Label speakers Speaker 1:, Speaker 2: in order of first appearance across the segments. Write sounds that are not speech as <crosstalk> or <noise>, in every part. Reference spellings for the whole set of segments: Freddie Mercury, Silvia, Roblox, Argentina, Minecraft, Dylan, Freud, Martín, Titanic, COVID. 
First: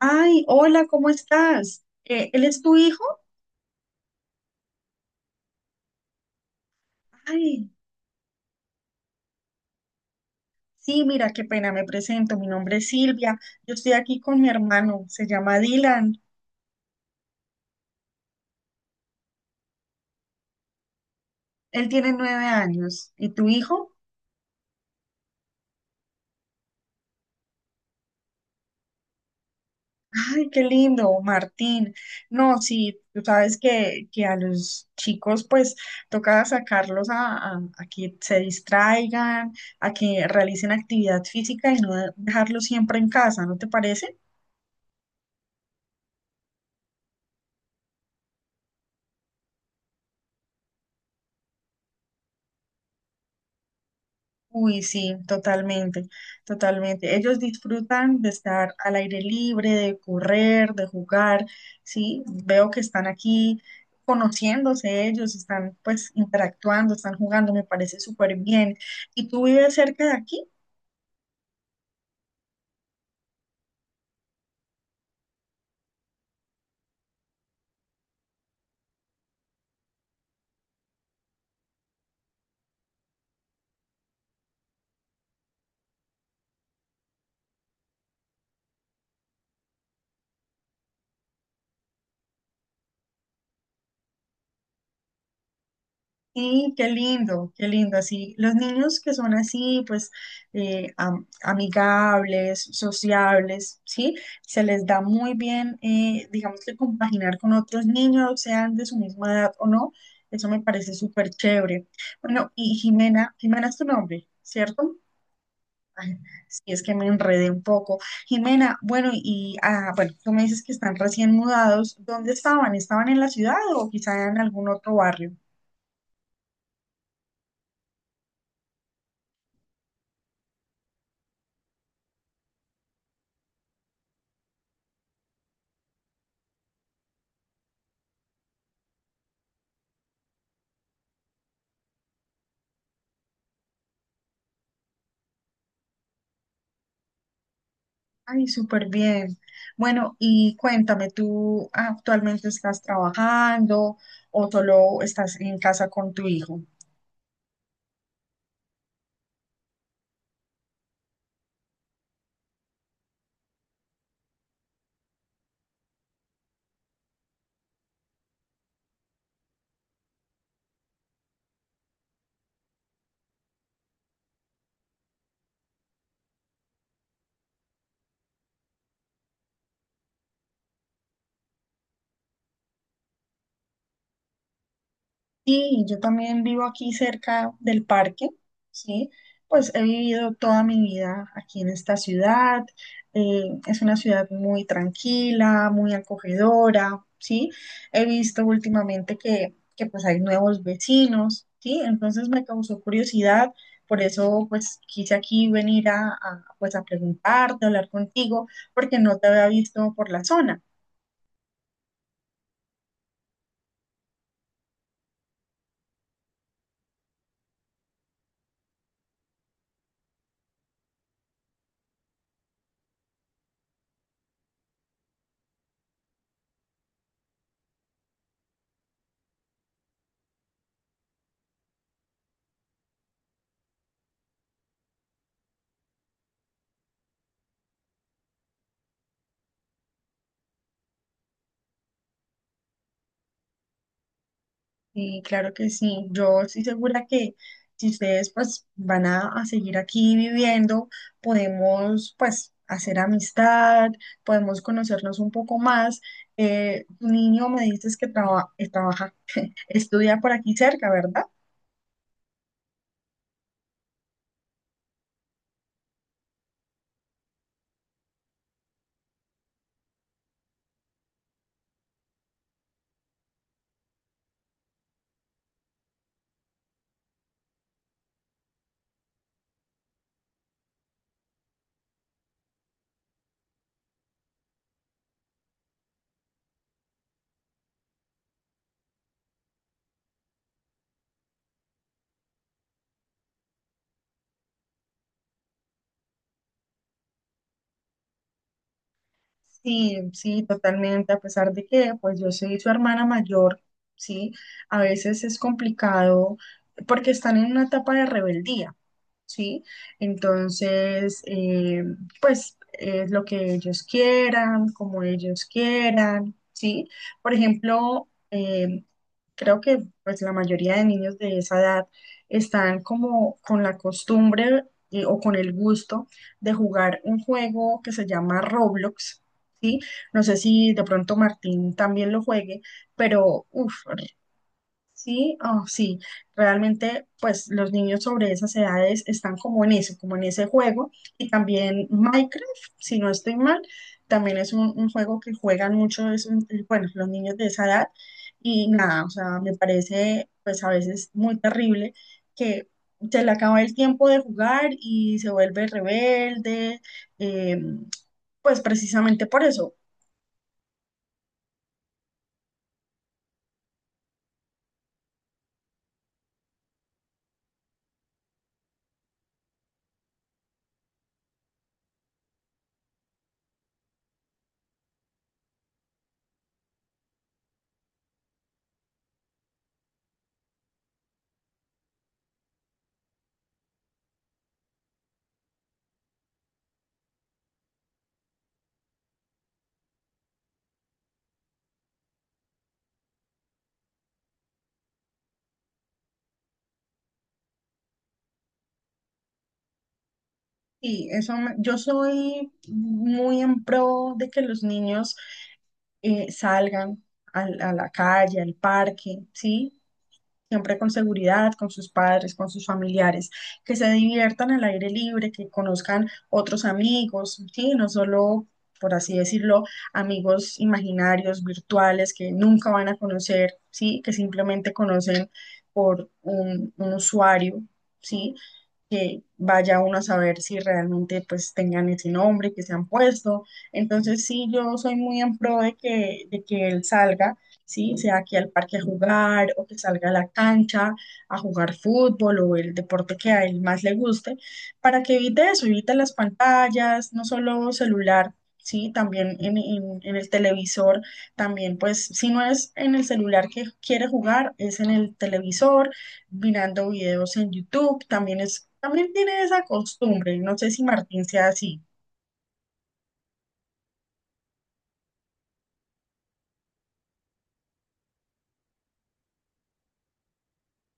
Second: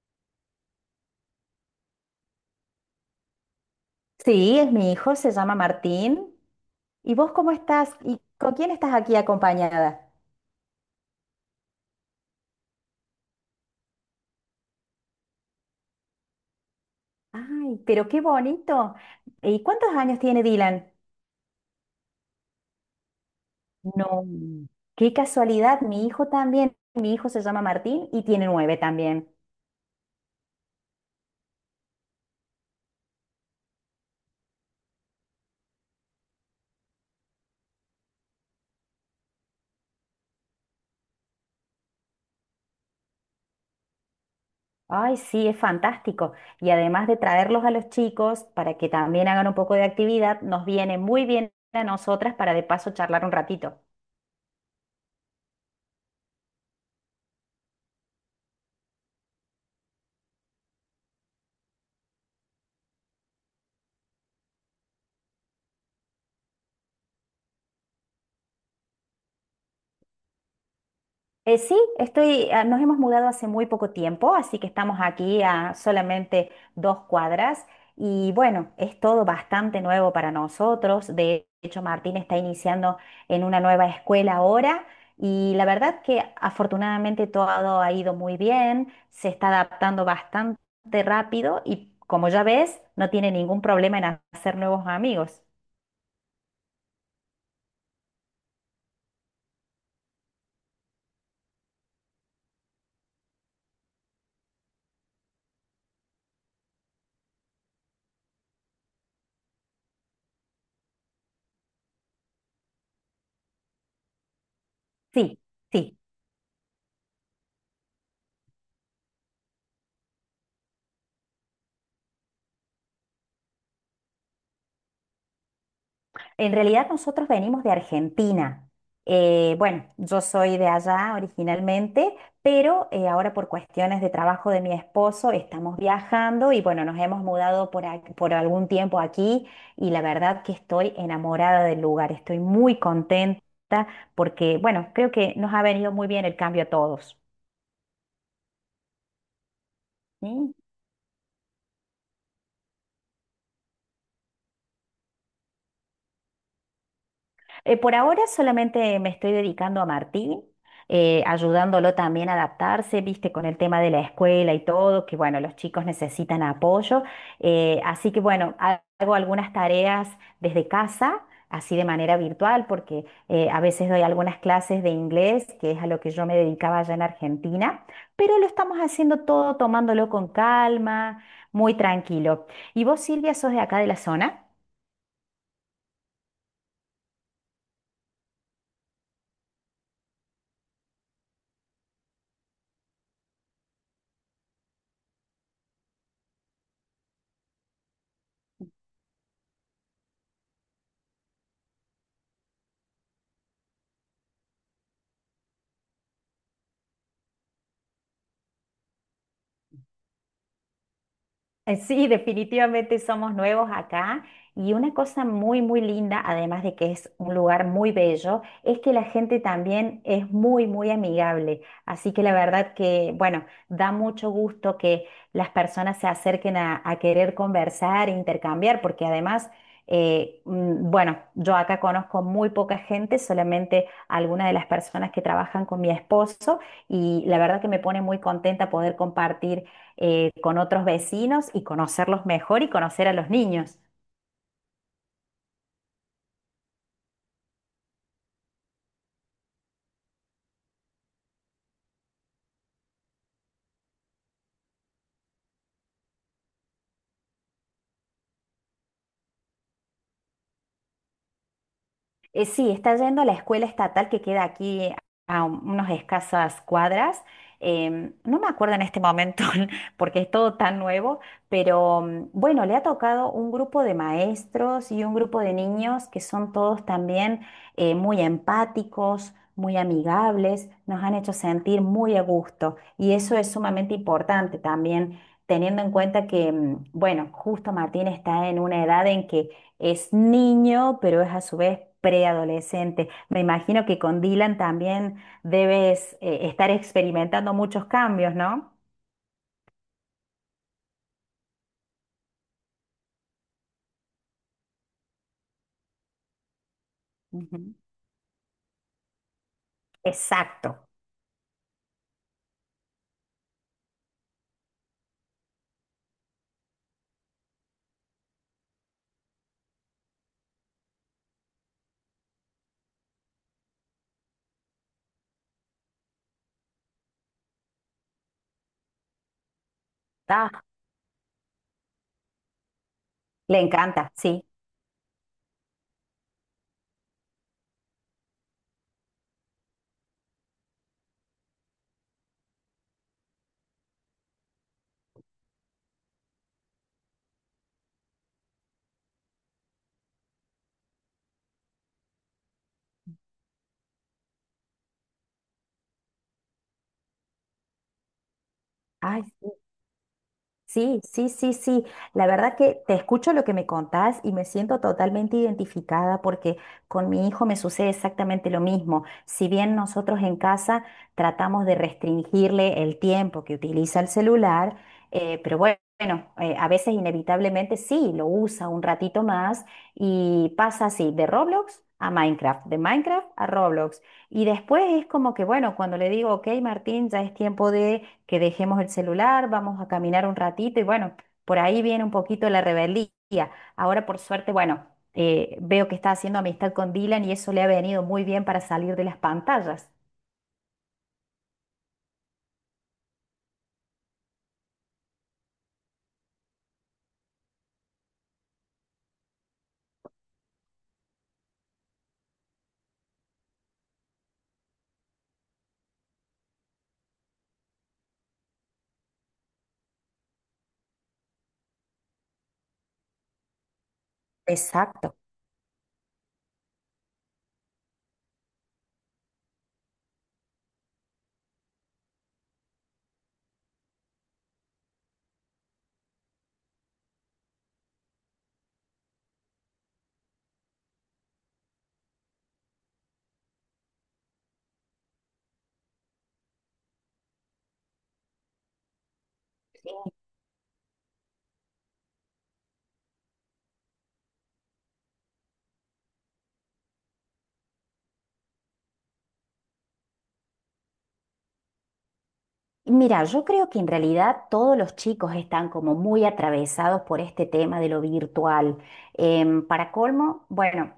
Speaker 1: Ay, hola, ¿cómo estás? ¿Él es tu hijo?
Speaker 2: Sí, es mi hijo, se llama Martín. ¿Y vos cómo
Speaker 1: Ay,
Speaker 2: estás? ¿Y con quién estás aquí acompañada?
Speaker 1: sí, mira, qué pena, me presento. Mi nombre es Silvia. Yo estoy aquí con mi hermano, se llama Dylan.
Speaker 2: Ay, pero qué bonito. ¿Y cuántos años tiene Dylan?
Speaker 1: Él tiene 9 años. ¿Y tu hijo?
Speaker 2: No, qué casualidad, mi hijo también. Mi hijo se llama Martín y tiene 9 también.
Speaker 1: Ay, qué lindo, Martín. No, sí, tú sabes que a los chicos pues toca sacarlos a que se distraigan, a que realicen actividad física y no dejarlos siempre en casa, ¿no te parece?
Speaker 2: Ay, sí, es fantástico. Y además de traerlos a los chicos para que también hagan un poco de actividad, nos viene muy bien a nosotras para de paso charlar un ratito.
Speaker 1: Uy, sí, totalmente, totalmente. Ellos disfrutan de estar al aire libre, de correr, de jugar, sí. Veo que están aquí conociéndose ellos, están pues interactuando, están jugando, me parece súper bien. ¿Y tú vives cerca de aquí?
Speaker 2: Sí, estoy, ah, nos hemos mudado hace muy poco tiempo, así que estamos aquí a solamente 2 cuadras y bueno, es todo bastante nuevo para nosotros. De hecho, Martín está iniciando en una nueva escuela ahora y la verdad que afortunadamente todo ha ido muy bien, se está adaptando bastante rápido y como ya ves, no tiene ningún problema en hacer nuevos amigos.
Speaker 1: Sí, qué lindo, qué lindo. Así, los niños que son así, pues amigables, sociables, ¿sí? Se les da muy bien, digamos que compaginar con otros niños, sean de su misma edad o no. Eso me parece súper chévere. Bueno, y Jimena, Jimena es tu nombre, ¿cierto?
Speaker 2: Sí, sí.
Speaker 1: Ay, sí, es que me enredé un poco. Jimena, bueno, y bueno, tú me dices que están recién mudados. ¿Dónde estaban? ¿Estaban en la ciudad o quizá en algún otro barrio?
Speaker 2: En realidad nosotros venimos de Argentina. Bueno, yo soy de allá originalmente, pero ahora por cuestiones de trabajo de mi esposo estamos viajando y bueno, nos hemos mudado por, por algún tiempo aquí y la verdad que estoy enamorada del lugar, estoy muy contenta porque bueno, creo que nos ha venido muy bien el cambio a todos.
Speaker 1: Ay, súper bien. Bueno,
Speaker 2: ¿Sí?
Speaker 1: y cuéntame, ¿tú actualmente estás trabajando o solo estás en casa con tu hijo?
Speaker 2: Por ahora solamente me estoy dedicando a Martín, ayudándolo también a adaptarse, viste, con el tema de la escuela y todo, que bueno, los chicos necesitan apoyo. Así que bueno, hago algunas tareas desde casa, así de manera virtual, porque a veces doy algunas clases de inglés, que es a lo que yo me dedicaba allá en Argentina, pero lo estamos haciendo todo tomándolo con calma, muy tranquilo. ¿Y vos, Silvia, sos de acá de la zona?
Speaker 1: Sí, yo también vivo aquí cerca del parque, ¿sí? Pues he vivido toda mi vida aquí en esta ciudad. Eh, es una ciudad muy tranquila, muy acogedora, ¿sí? He visto últimamente que pues hay nuevos vecinos, ¿sí? Entonces me causó curiosidad, por eso pues quise aquí venir pues a preguntarte, a hablar contigo, porque no te había visto por la zona.
Speaker 2: Sí, definitivamente somos nuevos acá y una cosa muy, muy linda, además de que es un lugar muy bello, es que la gente también es muy, muy amigable. Así que la verdad que, bueno, da mucho gusto que las personas se acerquen a querer conversar, intercambiar, porque además, bueno, yo acá conozco muy poca gente, solamente algunas de las personas que trabajan con mi esposo y la verdad que me pone muy contenta poder compartir con otros vecinos y conocerlos mejor y conocer a los niños.
Speaker 1: Sí, claro que sí. Yo estoy segura que si ustedes pues van a seguir aquí viviendo, podemos pues hacer amistad, podemos conocernos un poco más. Tu niño me dices que trabaja, <laughs> estudia por aquí cerca, ¿verdad?
Speaker 2: Sí, está yendo a la escuela estatal que queda aquí a unas escasas cuadras. No me acuerdo en este momento <laughs> porque es todo tan nuevo, pero bueno, le ha tocado un grupo de maestros y un grupo de niños que son todos también muy empáticos, muy amigables, nos han hecho sentir muy a gusto y eso es sumamente importante también. Teniendo en cuenta que, bueno, justo Martín está en una edad en que es niño, pero es a su vez preadolescente. Me imagino que con Dylan también debes estar experimentando muchos cambios, ¿no?
Speaker 1: Sí, sí, totalmente, a pesar de que pues yo soy su hermana mayor, sí, a veces es complicado porque están en una
Speaker 2: Ujú.
Speaker 1: etapa de rebeldía, sí,
Speaker 2: Exacto.
Speaker 1: entonces pues es lo que ellos quieran, como ellos quieran, sí, por ejemplo, creo que pues la mayoría de niños de esa edad están como con la costumbre o con el gusto de jugar un juego que se llama Roblox. ¿Sí? No sé
Speaker 2: Ah,
Speaker 1: si de pronto Martín también lo juegue, pero
Speaker 2: le
Speaker 1: uff,
Speaker 2: encanta, sí.
Speaker 1: sí, oh, sí, realmente pues los niños sobre esas edades están como en eso, como en ese juego. Y también Minecraft, si no estoy mal, también es un juego que juegan mucho, es bueno, los niños de esa edad. Y nada, o sea, me parece pues a veces muy terrible que… Se le acaba el tiempo de jugar y se vuelve rebelde, eh, pues
Speaker 2: Ay,
Speaker 1: precisamente por
Speaker 2: sí.
Speaker 1: eso.
Speaker 2: Sí, sí, sí, sí. La verdad que te escucho lo que me contás y me siento totalmente identificada porque con mi hijo me sucede exactamente lo mismo. Si bien nosotros en casa tratamos de restringirle el tiempo que utiliza el celular, pero bueno, a veces inevitablemente sí, lo usa un ratito más y pasa así, de Roblox a Minecraft, de Minecraft a Roblox. Y después es como que, bueno, cuando le digo, ok, Martín, ya es tiempo de que dejemos el celular, vamos a caminar un ratito y bueno, por ahí viene un poquito la rebeldía. Ahora por suerte, bueno, veo que está haciendo amistad con Dylan y eso le ha venido muy bien para salir de las pantallas.
Speaker 1: Sí, eso yo soy muy en pro de que los niños salgan la calle, al parque, ¿sí? Siempre con seguridad, con sus padres, con sus familiares, que se diviertan al aire libre, que conozcan otros amigos, ¿sí? No solo, por así decirlo, amigos imaginarios, virtuales, que nunca van a conocer, ¿sí? Que simplemente
Speaker 2: Exacto.
Speaker 1: conocen por un usuario, ¿sí? Que vaya uno a saber si realmente pues tengan ese nombre que se han puesto. Entonces sí, yo soy muy en pro de que, él salga, sí, sea aquí al parque a jugar o que salga a la cancha a jugar fútbol o el deporte que a él más le guste, para que evite eso, evite las pantallas, no solo celular. Sí, también en el televisor, también pues si no es en el celular que quiere jugar, es en el televisor mirando videos en YouTube, también es, también tiene esa costumbre, no sé si Martín sea así.
Speaker 2: Mira, yo creo que en realidad todos los chicos están como muy atravesados por este tema de lo virtual. Para colmo, bueno,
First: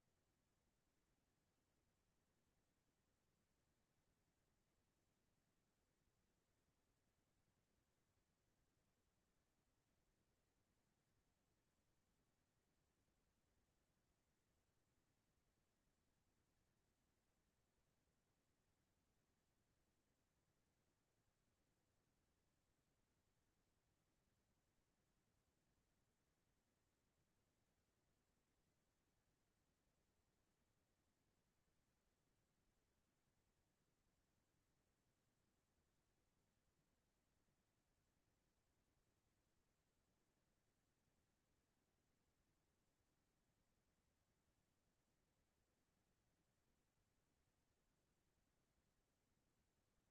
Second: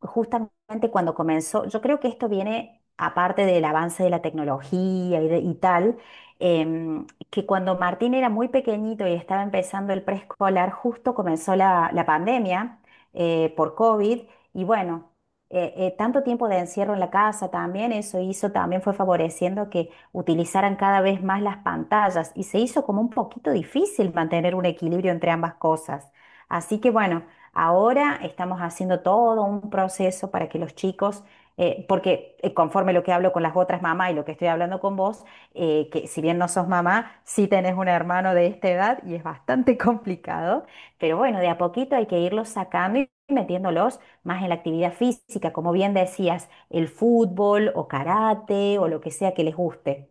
Speaker 2: justamente cuando comenzó, yo creo que esto viene aparte del avance de la tecnología y, y tal, que cuando Martín era muy pequeñito y estaba empezando el preescolar, justo comenzó la pandemia por COVID y bueno. Tanto tiempo de encierro en la casa también, eso hizo, también fue favoreciendo que utilizaran cada vez más las pantallas y se hizo como un poquito difícil mantener un equilibrio entre ambas cosas. Así que bueno, ahora estamos haciendo todo un proceso para que los chicos, porque, conforme lo que hablo con las otras mamás y lo que estoy hablando con vos, que si bien no sos mamá, sí tenés un hermano de esta edad y es bastante <laughs> complicado, pero bueno, de a poquito hay que irlos sacando y metiéndolos más en la actividad física, como bien decías, el fútbol o karate o lo que sea que les guste.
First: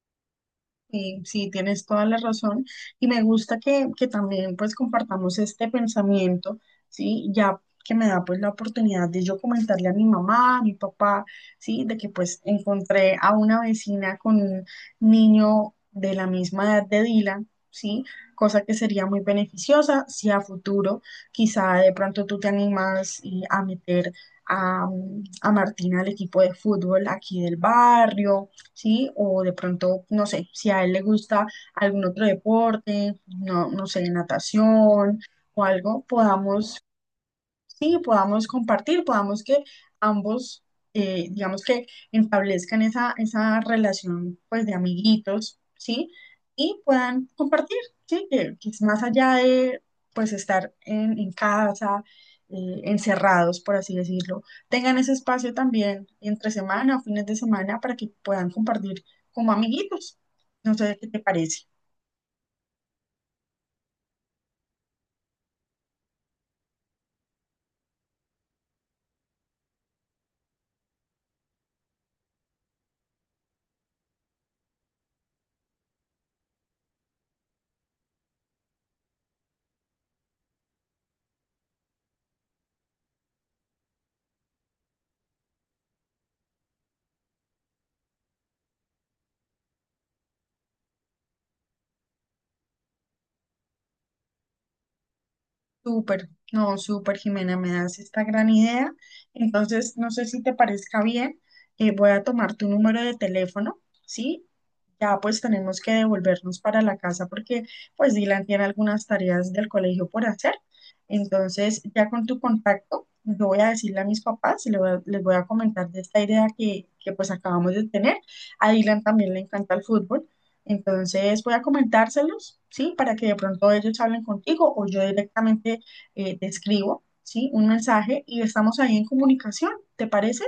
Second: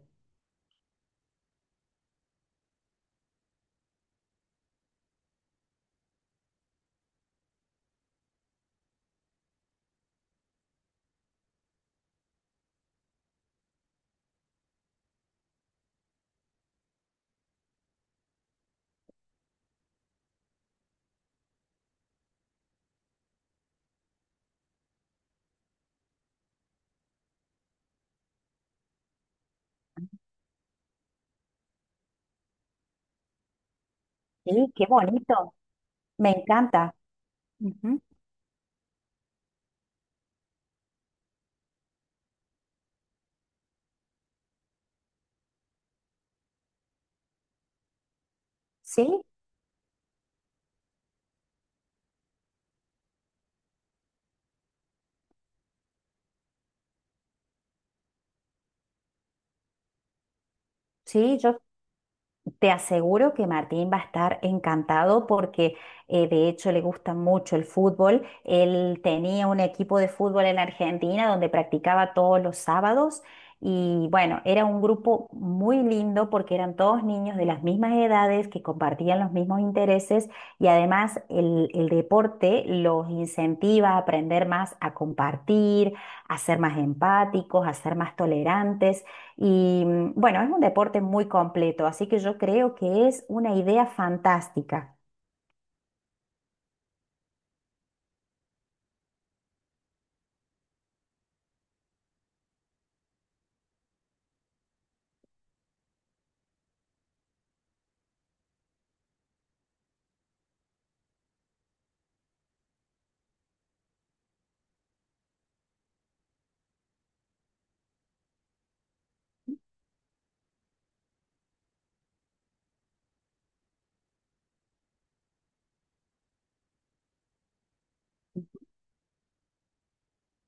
Speaker 1: Sí, sí, tienes toda la razón. Y me gusta que también pues compartamos este pensamiento, ¿sí? Ya que me da pues la oportunidad de yo comentarle a mi mamá, a mi papá, ¿sí? De que pues encontré a una vecina con un niño de la misma edad de Dylan, ¿sí? Cosa que sería muy beneficiosa si a futuro quizá de pronto tú te animas y a meter a, a Martina al equipo de fútbol aquí del barrio, ¿sí? O de pronto, no sé, si a él le gusta algún otro deporte, no, no sé,
Speaker 2: Sí, qué
Speaker 1: natación
Speaker 2: bonito,
Speaker 1: o algo,
Speaker 2: me
Speaker 1: podamos…
Speaker 2: encanta.
Speaker 1: Sí,
Speaker 2: Ujú.
Speaker 1: podamos compartir, podamos que ambos, digamos que establezcan esa relación pues de amiguitos, ¿sí? Y puedan compartir, ¿sí? Que es más
Speaker 2: Sí,
Speaker 1: allá de pues estar en casa, encerrados, por así decirlo, tengan ese espacio también entre semana o fines de semana para que puedan compartir como amiguitos. No sé qué te
Speaker 2: sí, yo
Speaker 1: parece.
Speaker 2: te aseguro que Martín va a estar encantado porque de hecho le gusta mucho el fútbol. Él tenía un equipo de fútbol en Argentina donde practicaba todos los sábados y bueno, era un grupo muy lindo porque eran todos niños de las mismas edades que compartían los mismos intereses y además el deporte los incentiva a aprender más a compartir, a ser más empáticos, a ser más tolerantes. Y bueno, es un deporte muy completo, así que yo creo que es una idea fantástica.
Speaker 1: Súper, no, súper, Jimena, me das esta gran idea. Entonces, no sé si te parezca bien, voy a tomar tu número de teléfono, ¿sí? Ya pues tenemos que devolvernos para la casa porque pues Dylan tiene algunas tareas del colegio por hacer. Entonces, ya con tu contacto, yo voy a decirle a mis papás y les voy a comentar de esta idea que pues acabamos de tener. A Dylan también le encanta el fútbol. Entonces voy a comentárselos, ¿sí? Para que de pronto ellos hablen contigo o yo directamente te escribo, ¿sí? Un mensaje y estamos ahí en comunicación, ¿te parece?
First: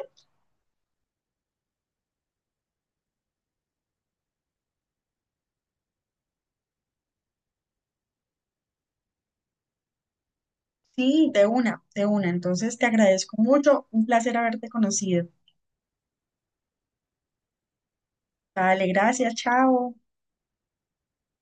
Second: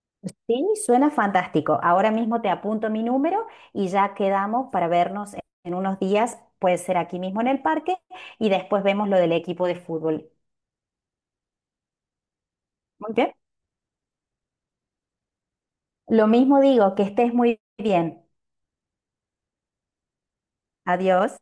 Speaker 2: Sí, suena fantástico. Ahora mismo te apunto mi número y ya quedamos para vernos en unos días. Puede ser aquí mismo en el parque y después vemos lo del equipo de fútbol.
Speaker 1: Sí, de una, de una. Entonces te
Speaker 2: Muy bien.
Speaker 1: agradezco mucho, un placer haberte conocido.
Speaker 2: Lo mismo digo, que estés muy bien.
Speaker 1: Dale, gracias, chao.
Speaker 2: Adiós.